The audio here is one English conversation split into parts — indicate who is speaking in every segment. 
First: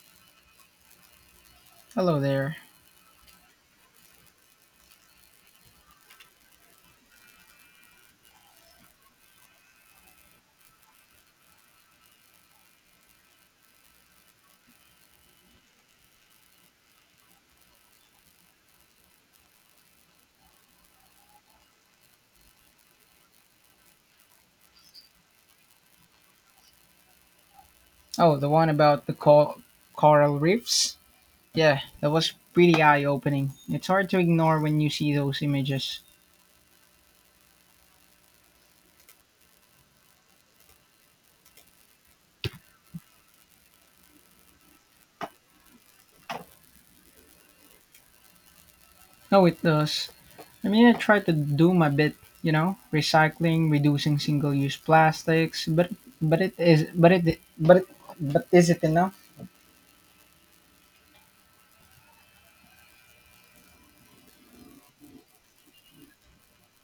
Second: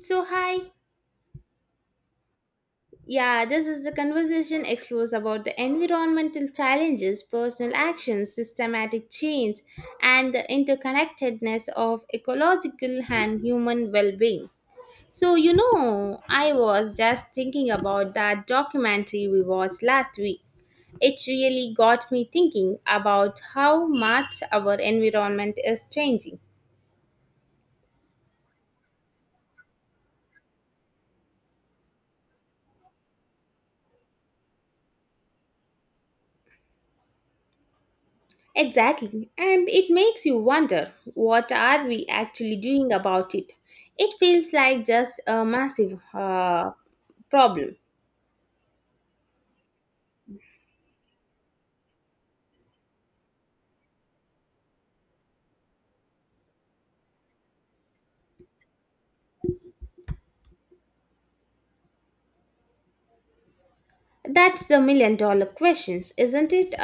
Speaker 1: So, hi.
Speaker 2: Hello there.
Speaker 1: Yeah, this is the conversation explores about the environmental challenges, personal actions, systematic change, and the interconnectedness of ecological and human well being. I was just thinking about that documentary we watched last week. It really got me thinking about how much our environment is changing.
Speaker 2: Oh, the one about the coral reefs? Yeah, that was pretty eye opening. It's hard to ignore when you see those images.
Speaker 1: Exactly, and it makes you wonder, what are we actually doing about it? It feels like just a massive problem.
Speaker 2: No, it does. I mean, I try to do my bit, you know, recycling, reducing single use plastics, but it is but it but it, but is it enough?
Speaker 1: That's the $1 million questions, isn't it?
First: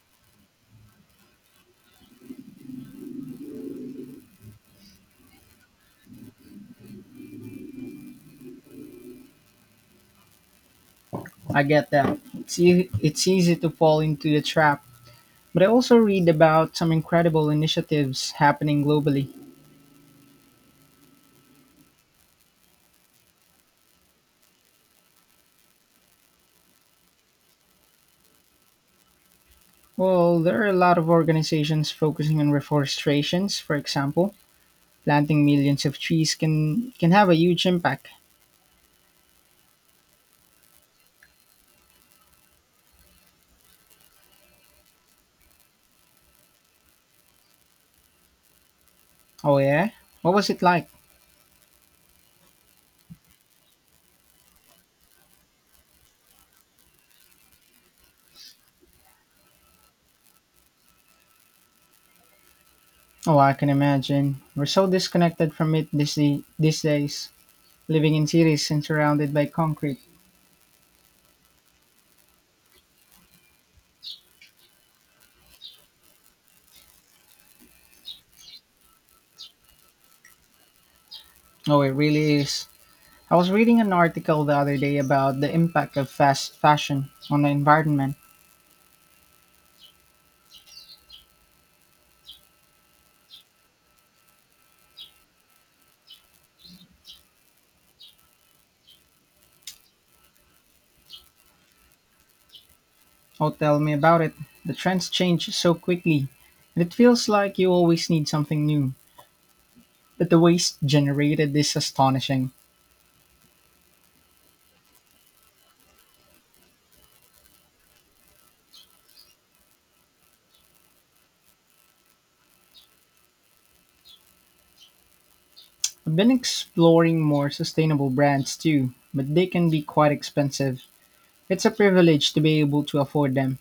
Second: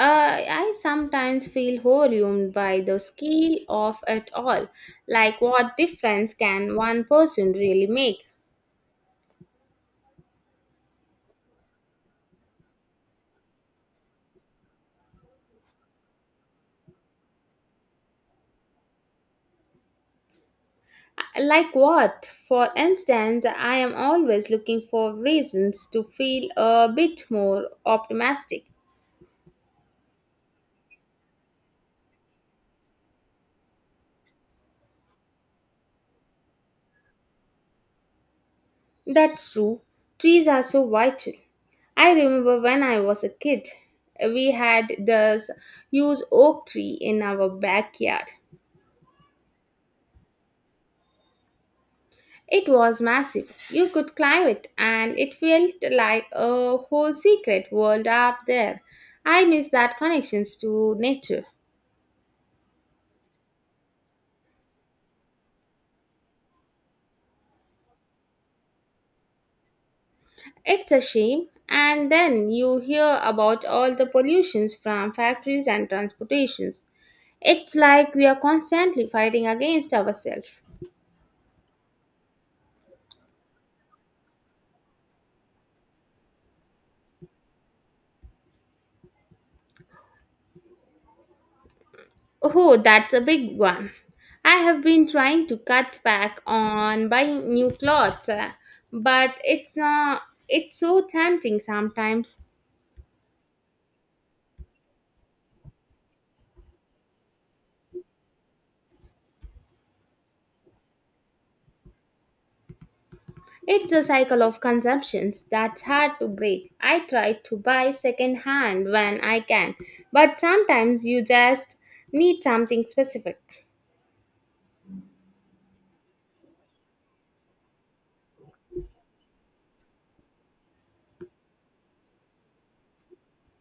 Speaker 1: I sometimes feel overwhelmed by the scale of it all. Like, what difference can one person really make?
Speaker 2: I get that. It's easy to fall into the trap. But I also read about some incredible initiatives happening globally.
Speaker 1: Like, what? For instance, I am always looking for reasons to feel a bit more optimistic.
Speaker 2: Well, there are a lot of organizations focusing on reforestations. For example, planting millions of trees can have a huge impact.
Speaker 1: That's true. Trees are so vital. I remember when I was a kid, we had this huge oak tree in our backyard.
Speaker 2: Oh yeah, what was it like?
Speaker 1: It was massive. You could climb it, and it felt like a whole secret world up there. I miss that connections to nature.
Speaker 2: Oh, I can imagine. We're so disconnected from it these days, living in cities and surrounded by concrete.
Speaker 1: It's a shame. And then you hear about all the pollutions from factories and transportations. It's like we are constantly fighting against ourselves.
Speaker 2: Oh, it really is. I was reading an article the other day about the impact of fast fashion on the environment.
Speaker 1: Oh, that's a big one. I have been trying to cut back on buying new clothes, but it's not it's so tempting sometimes.
Speaker 2: Oh, tell me about it. The trends change so quickly, and it feels like you always need something new. But the waste generated is astonishing.
Speaker 1: It's a cycle of consumptions that's hard to break. I try to buy second hand when I can, but sometimes you just need something specific.
Speaker 2: I've been exploring more sustainable brands too, but they can be quite expensive. It's a privilege to be able to afford them.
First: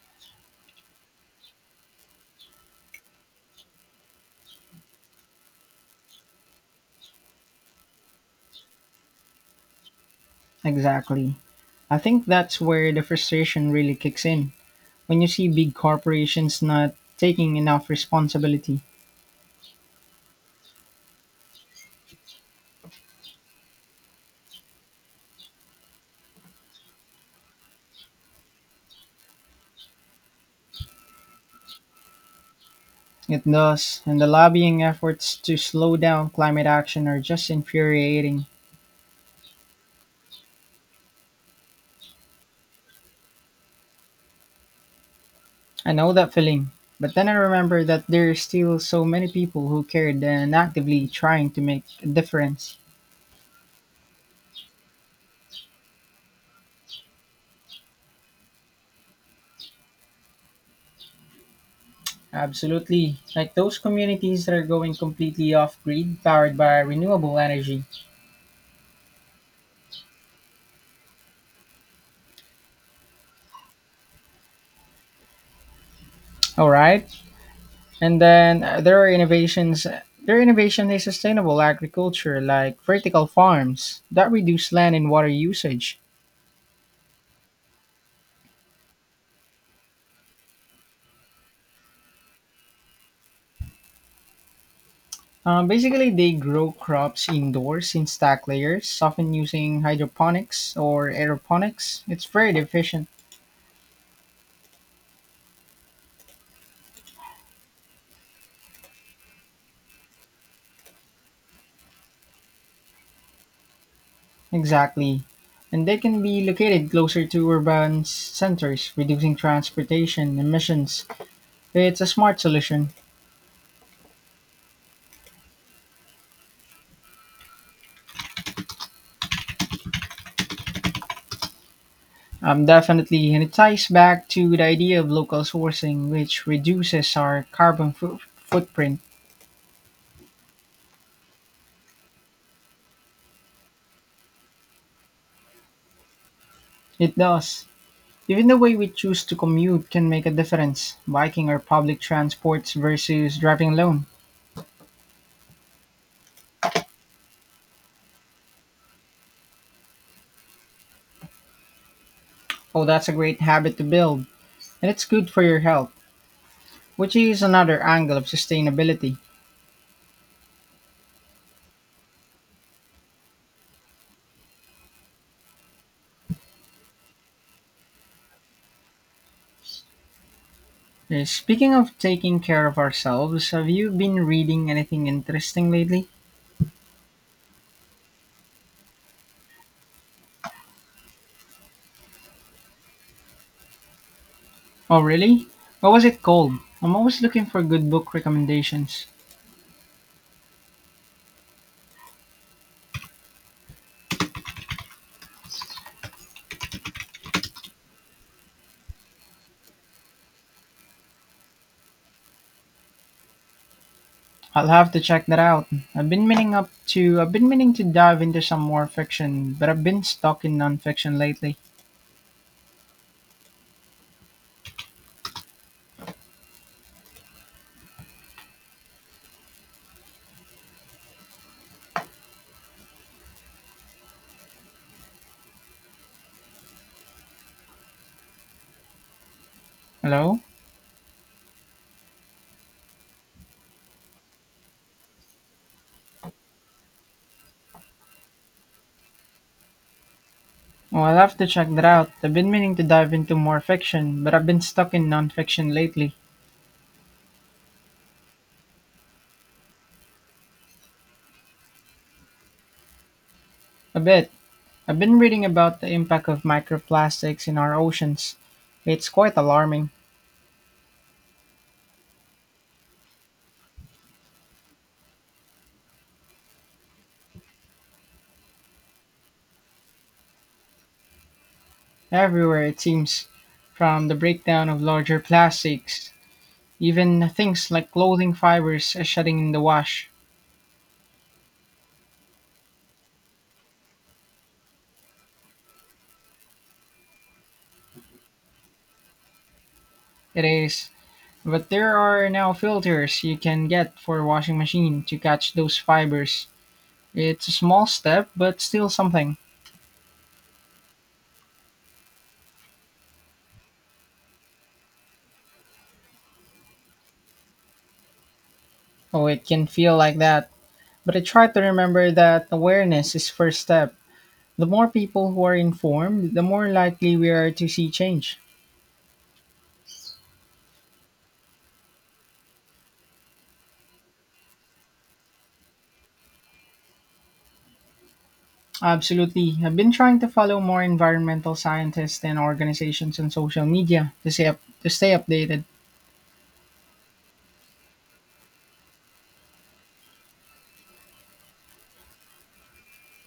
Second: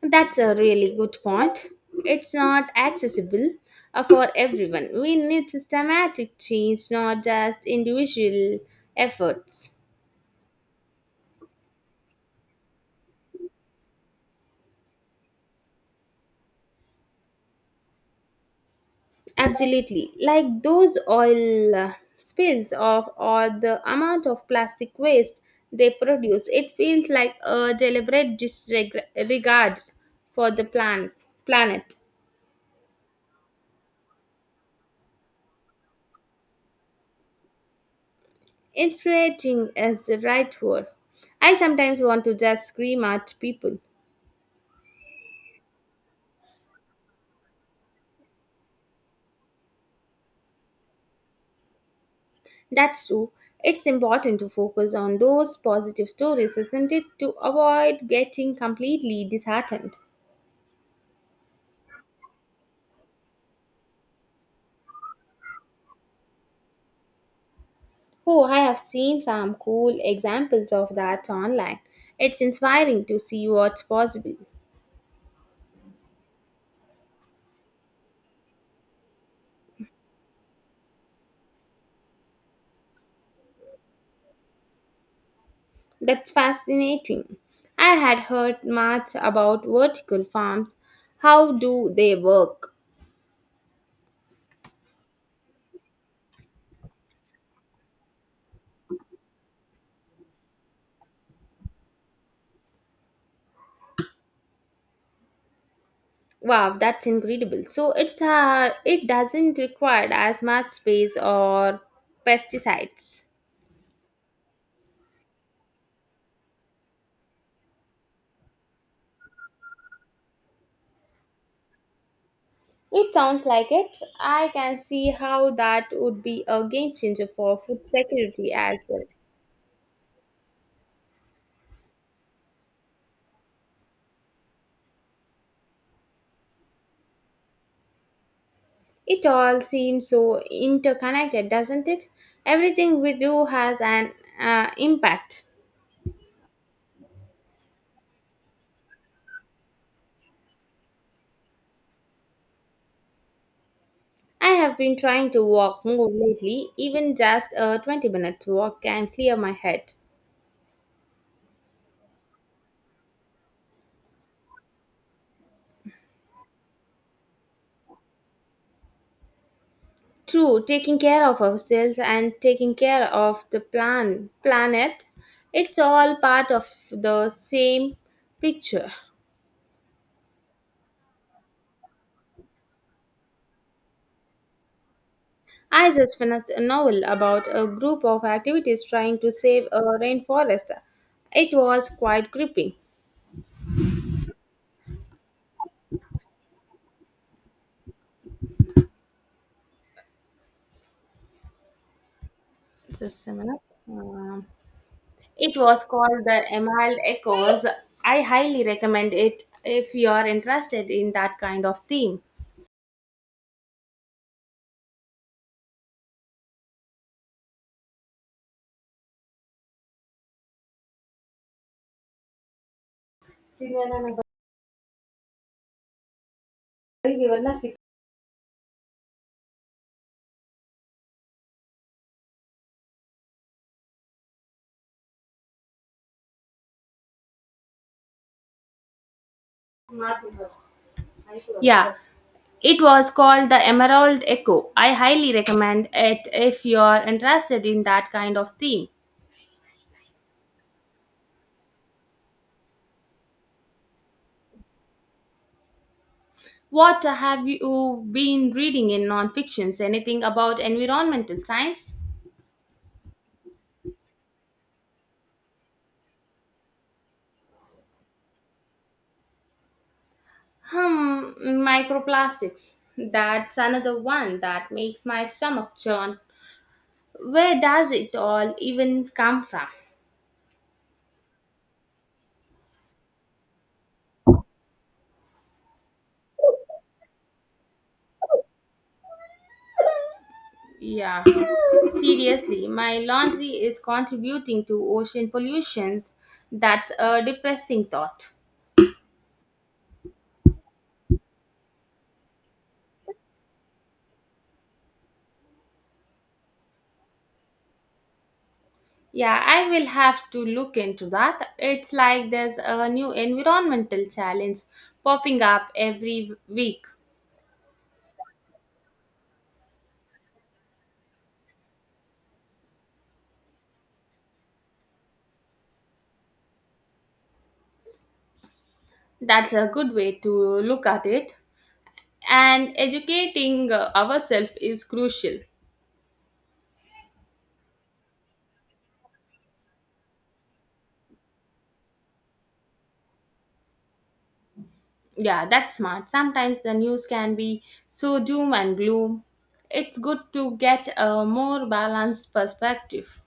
Speaker 1: That's a really good point. It's not accessible for everyone. We need systematic change, not just individual efforts.
Speaker 2: Exactly. I think that's where the frustration really kicks in. When you see big corporations not taking enough responsibility,
Speaker 1: Absolutely. Like those oil spills of or the amount of plastic waste they produce, it feels like a deliberate disregard for the planet.
Speaker 2: it does, and the lobbying efforts to slow down climate action are just infuriating.
Speaker 1: Infuriating is the right word. I sometimes want to just scream at people.
Speaker 2: I know that feeling, but then I remember that there are still so many people who cared and actively trying to make a difference.
Speaker 1: That's true. It's important to focus on those positive stories, isn't it? To avoid getting completely disheartened.
Speaker 2: Absolutely. Like those communities that are going completely off grid, powered by renewable energy.
Speaker 1: Oh, I have seen some cool examples of that online. It's inspiring to see what's possible.
Speaker 2: All right. And then there are innovations. Their innovation is sustainable agriculture, like vertical farms that reduce land and water usage.
Speaker 1: That's fascinating. I had heard much about vertical farms. How do they work?
Speaker 2: Basically, they grow crops indoors in stack layers, often using hydroponics or aeroponics. It's very efficient.
Speaker 1: Wow, that's incredible. It doesn't require as much space or pesticides.
Speaker 2: Exactly. And they can be located closer to centers, reducing transportation emissions. It's a smart solution.
Speaker 1: It sounds like it. I can see how that would be a game changer for food security as well.
Speaker 2: Definitely. And it ties back to the idea of local sourcing, which reduces our footprint.
Speaker 1: It all seems so interconnected, doesn't it? Everything we do has an impact.
Speaker 2: It does. Even the way we choose to commute can make a difference, biking or public transports versus driving alone.
Speaker 1: I have been trying to walk more lately, even just a 20-minute walk can clear my head.
Speaker 2: Oh, that's a great habit to build. And it's good for your health, which is another angle of sustainability.
Speaker 1: True, taking care of ourselves and taking care of the planet, it's all part of the same picture.
Speaker 2: Speaking of taking care of ourselves, have you been reading anything interesting
Speaker 1: I
Speaker 2: lately?
Speaker 1: just finished a novel about a group of activities trying to save a rainforest. It was quite gripping.
Speaker 2: Oh, really? What was it called? I'm always looking for good book recommendations.
Speaker 1: Just a minute. Um, it was called The Emerald Echoes. I highly recommend it if you are interested in that kind of theme.
Speaker 2: I'll have to check that out. I've been meaning up I've been meaning to dive into some more fiction, but I've been stuck in nonfiction lately. Hello?
Speaker 1: Yeah, it was called The Emerald Echo. I highly recommend it if you are interested in that kind of theme.
Speaker 2: Oh, I'll have to check that out. I've been meaning to dive into more fiction, but I've been stuck in nonfiction lately.
Speaker 1: What have you been reading in non-fictions? Anything about environmental science?
Speaker 2: A bit. I've been reading about the impact of microplastics in our oceans. It's quite alarming.
Speaker 1: Hmm, microplastics. That's another one that makes my stomach churn. Where does it all even come from?
Speaker 2: Everywhere, it seems, from the breakdown of larger plastics, even things like clothing fibers are shedding in the wash.
Speaker 1: Yeah. Seriously, my laundry is contributing to ocean pollutions. That's a depressing thought.
Speaker 2: It is, but there are now filters you can get for a washing machine to catch those fibers. It's a small step, but still something.
Speaker 1: Yeah, I will have to look into that. It's like there's a new environmental challenge popping up every week.
Speaker 2: Oh, it can feel like that. But I try to remember that awareness is first step. The more people who are informed, the more likely we are to see change.
Speaker 1: That's a good way to look at it. And educating ourselves is crucial.
Speaker 2: Absolutely. I've been trying to follow more environmental scientists and organizations on social media to to stay
Speaker 1: Yeah,
Speaker 2: updated.
Speaker 1: that's smart. Sometimes the news can be so doom and gloom. It's good to get a more balanced perspective.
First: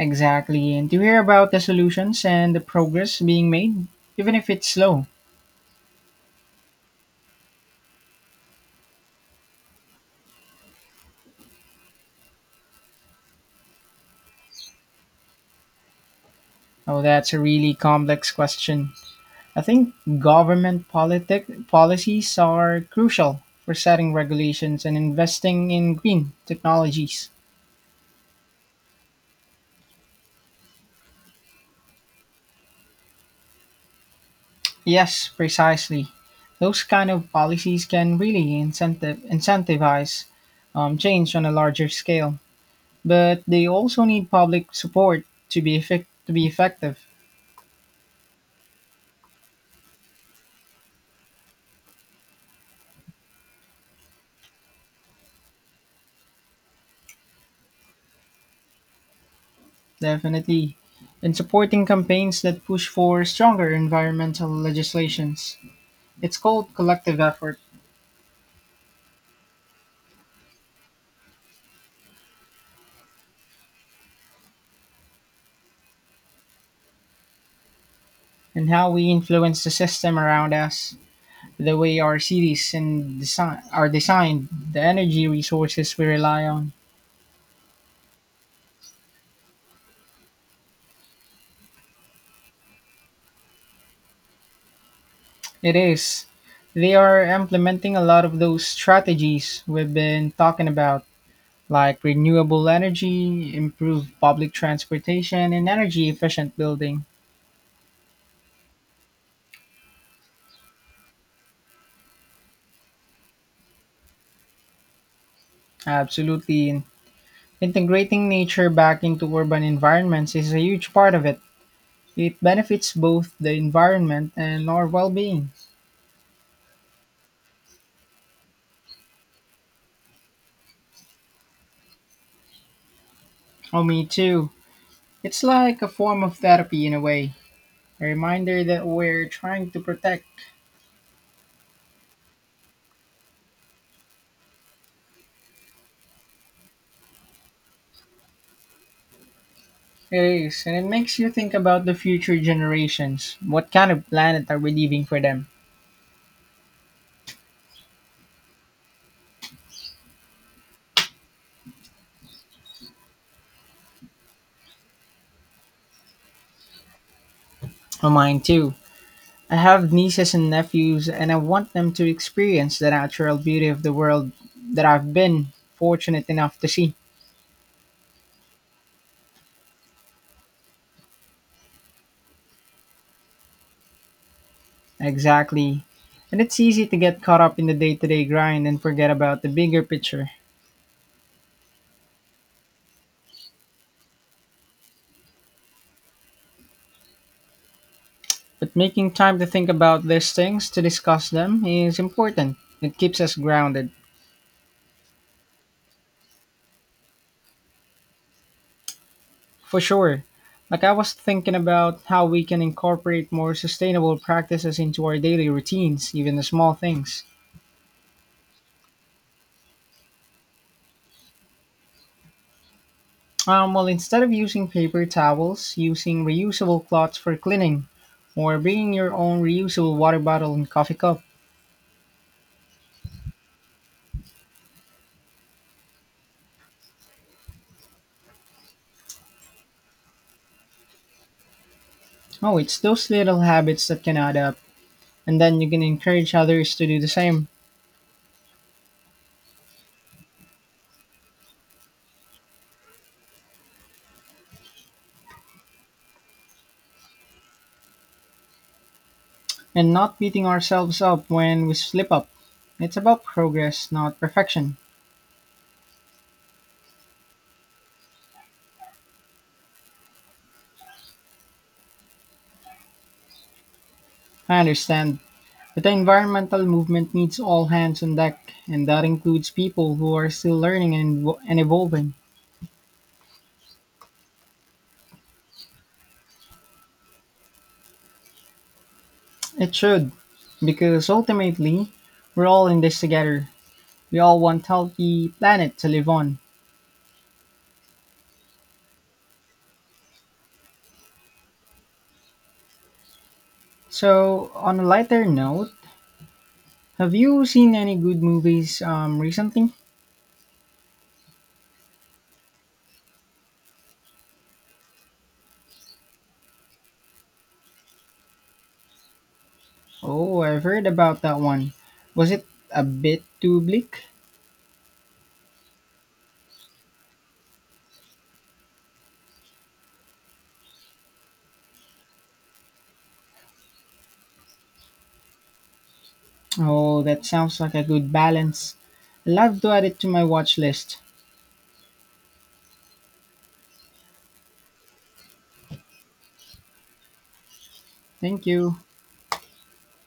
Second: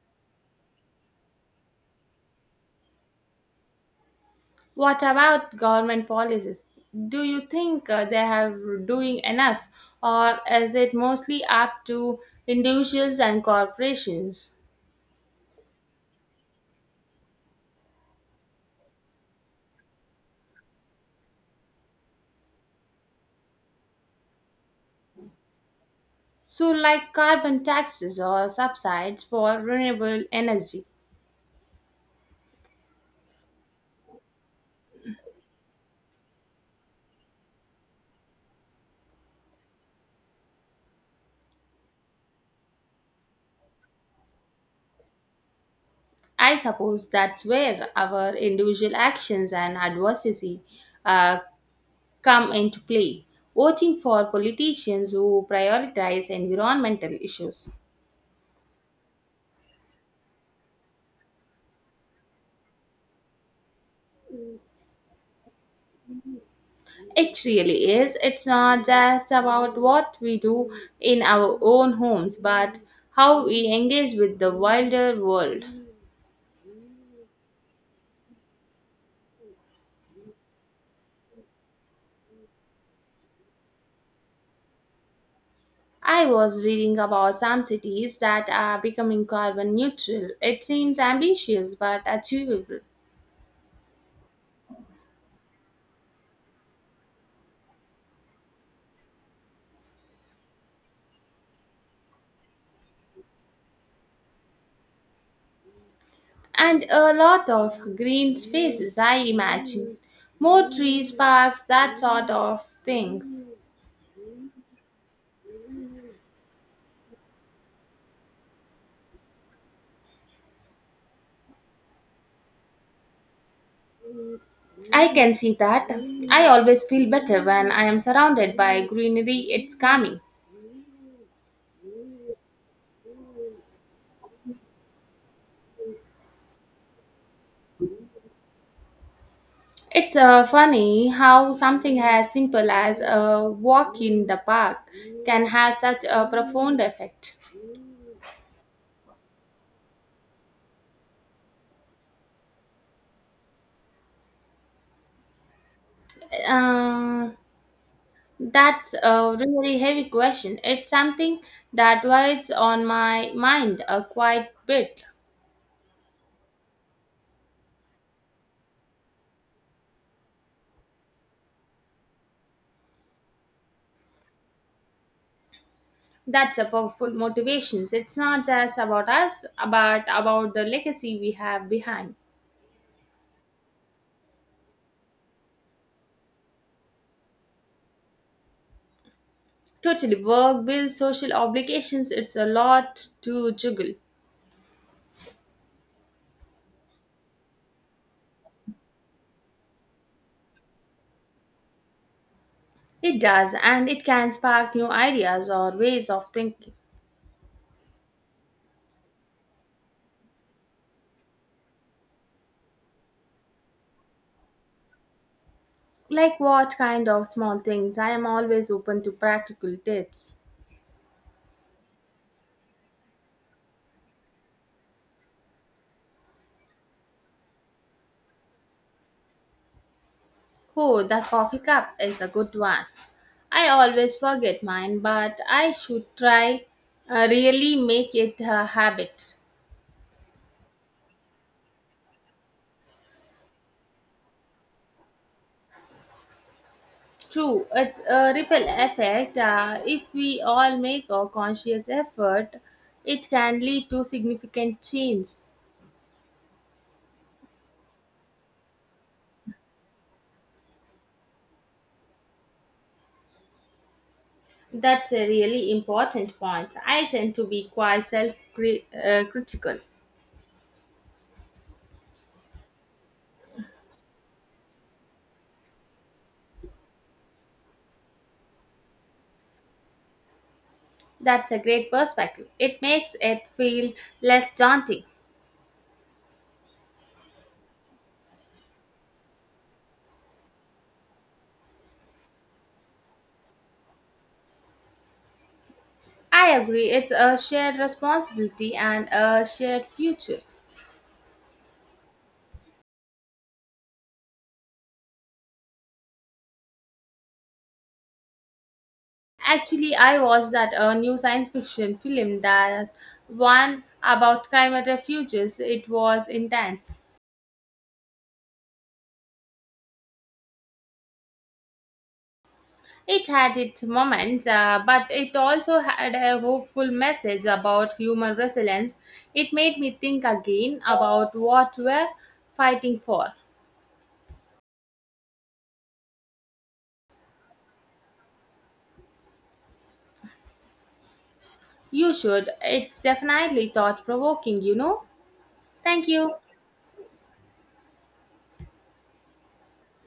Speaker 2: Exactly. And to hear about the solutions and the progress being made, even if it's
Speaker 1: What
Speaker 2: slow.
Speaker 1: about government policies? Do you think they have doing enough, or is it mostly up to individuals and corporations?
Speaker 2: Oh, that's a really complex question. I think government politic policies are crucial for setting regulations and investing in green
Speaker 1: So, like
Speaker 2: technologies.
Speaker 1: carbon taxes or subsides for renewable energy,
Speaker 2: Yes, precisely. Those kind of policies can really incentivize change on a larger scale, but they also need public support to to be
Speaker 1: I
Speaker 2: effective.
Speaker 1: suppose that's where our individual actions and advocacy uh, come into play. Voting for politicians who prioritize environmental issues.
Speaker 2: Definitely, in supporting campaigns that push for stronger environmental legislations, it's called collective
Speaker 1: It
Speaker 2: effort,
Speaker 1: really is. It's not just about what we do in our own homes, but how we engage with the wilder world.
Speaker 2: and how we influence the system around us, the way our cities and design are designed, the energy resources we
Speaker 1: I
Speaker 2: rely
Speaker 1: was
Speaker 2: on.
Speaker 1: reading about some cities that are becoming carbon neutral. It seems ambitious but achievable.
Speaker 2: It is. They are implementing a lot of those strategies we've been talking about, like renewable energy, improved public transportation, and energy efficient
Speaker 1: And
Speaker 2: building.
Speaker 1: a lot of green spaces, I imagine. More trees, parks, that sort of things.
Speaker 2: Absolutely. And integrating nature back into urban environments is a huge part of it. It benefits both the environment and our
Speaker 1: I
Speaker 2: well
Speaker 1: can
Speaker 2: being.
Speaker 1: see that. I always feel better when I am surrounded by greenery. It's calming.
Speaker 2: Oh, me too. It's like a form of therapy in a way, a reminder that we're trying to
Speaker 1: It's
Speaker 2: protect.
Speaker 1: funny how something as simple as a walk in the park can have such a profound effect.
Speaker 2: It is, and it makes you think about the future generations. What kind of planet are we leaving for them?
Speaker 1: Uh, that's a really heavy question. It's something that weighs on my mind a quite bit.
Speaker 2: Oh, mine too. I have nieces and nephews, and I want them to experience the natural beauty of the world that I've been fortunate
Speaker 1: That's
Speaker 2: enough
Speaker 1: a
Speaker 2: to see.
Speaker 1: powerful motivation. It's not just about us, but about the legacy we have behind.
Speaker 2: Exactly. And it's easy to get caught up in the day to day grind and forget about the bigger
Speaker 1: Totally,
Speaker 2: picture.
Speaker 1: work, bills, social obligations, it's a lot to juggle.
Speaker 2: But making time to think about these things, to discuss them, is important. It
Speaker 1: It
Speaker 2: keeps us
Speaker 1: does, and
Speaker 2: grounded.
Speaker 1: it can spark new ideas or ways of thinking.
Speaker 2: For sure. Like I was thinking about how we can incorporate more sustainable practices into our daily routines, even
Speaker 1: Like
Speaker 2: the small
Speaker 1: what kind
Speaker 2: things.
Speaker 1: of small things? I am always open to practical tips.
Speaker 2: Well, instead of using paper towels, using reusable cloths for cleaning, or bringing your own reusable water bottle and coffee
Speaker 1: Oh, the
Speaker 2: cup.
Speaker 1: coffee cup is a good one. I always forget mine, but I should try really make it a habit.
Speaker 2: Oh, it's those little habits that can add up. And then you can encourage others to do the same
Speaker 1: True, it's a ripple effect. If we all make a conscious effort, it can lead to significant change.
Speaker 2: and not beating ourselves up when we slip up. It's about progress, not perfection.
Speaker 1: That's a really important point. I tend to be quite self critical.
Speaker 2: I understand. But the environmental movement needs all hands on deck, and that includes people who are still learning
Speaker 1: That's a
Speaker 2: and
Speaker 1: great
Speaker 2: evolving.
Speaker 1: perspective. It makes it feel less daunting.
Speaker 2: It should, because ultimately, we're all in this together. We all want healthy planet to live on.
Speaker 1: I agree, it's a shared responsibility and a shared future.
Speaker 2: So, on a lighter note, have you seen any good movies recently?
Speaker 1: Actually, I watched that a new science fiction film that one about climate refuges. It was intense.
Speaker 2: Oh, I've heard about that one. Was it a bit
Speaker 1: It had
Speaker 2: too
Speaker 1: its
Speaker 2: bleak?
Speaker 1: moments, but it also had a hopeful message about human resilience. It made me think again about what we're fighting for.
Speaker 2: Oh, that sounds like a good balance. I'll have to add it to my watch list.
Speaker 1: You should. It's definitely thought provoking, Thank you.
Speaker 2: Thank you.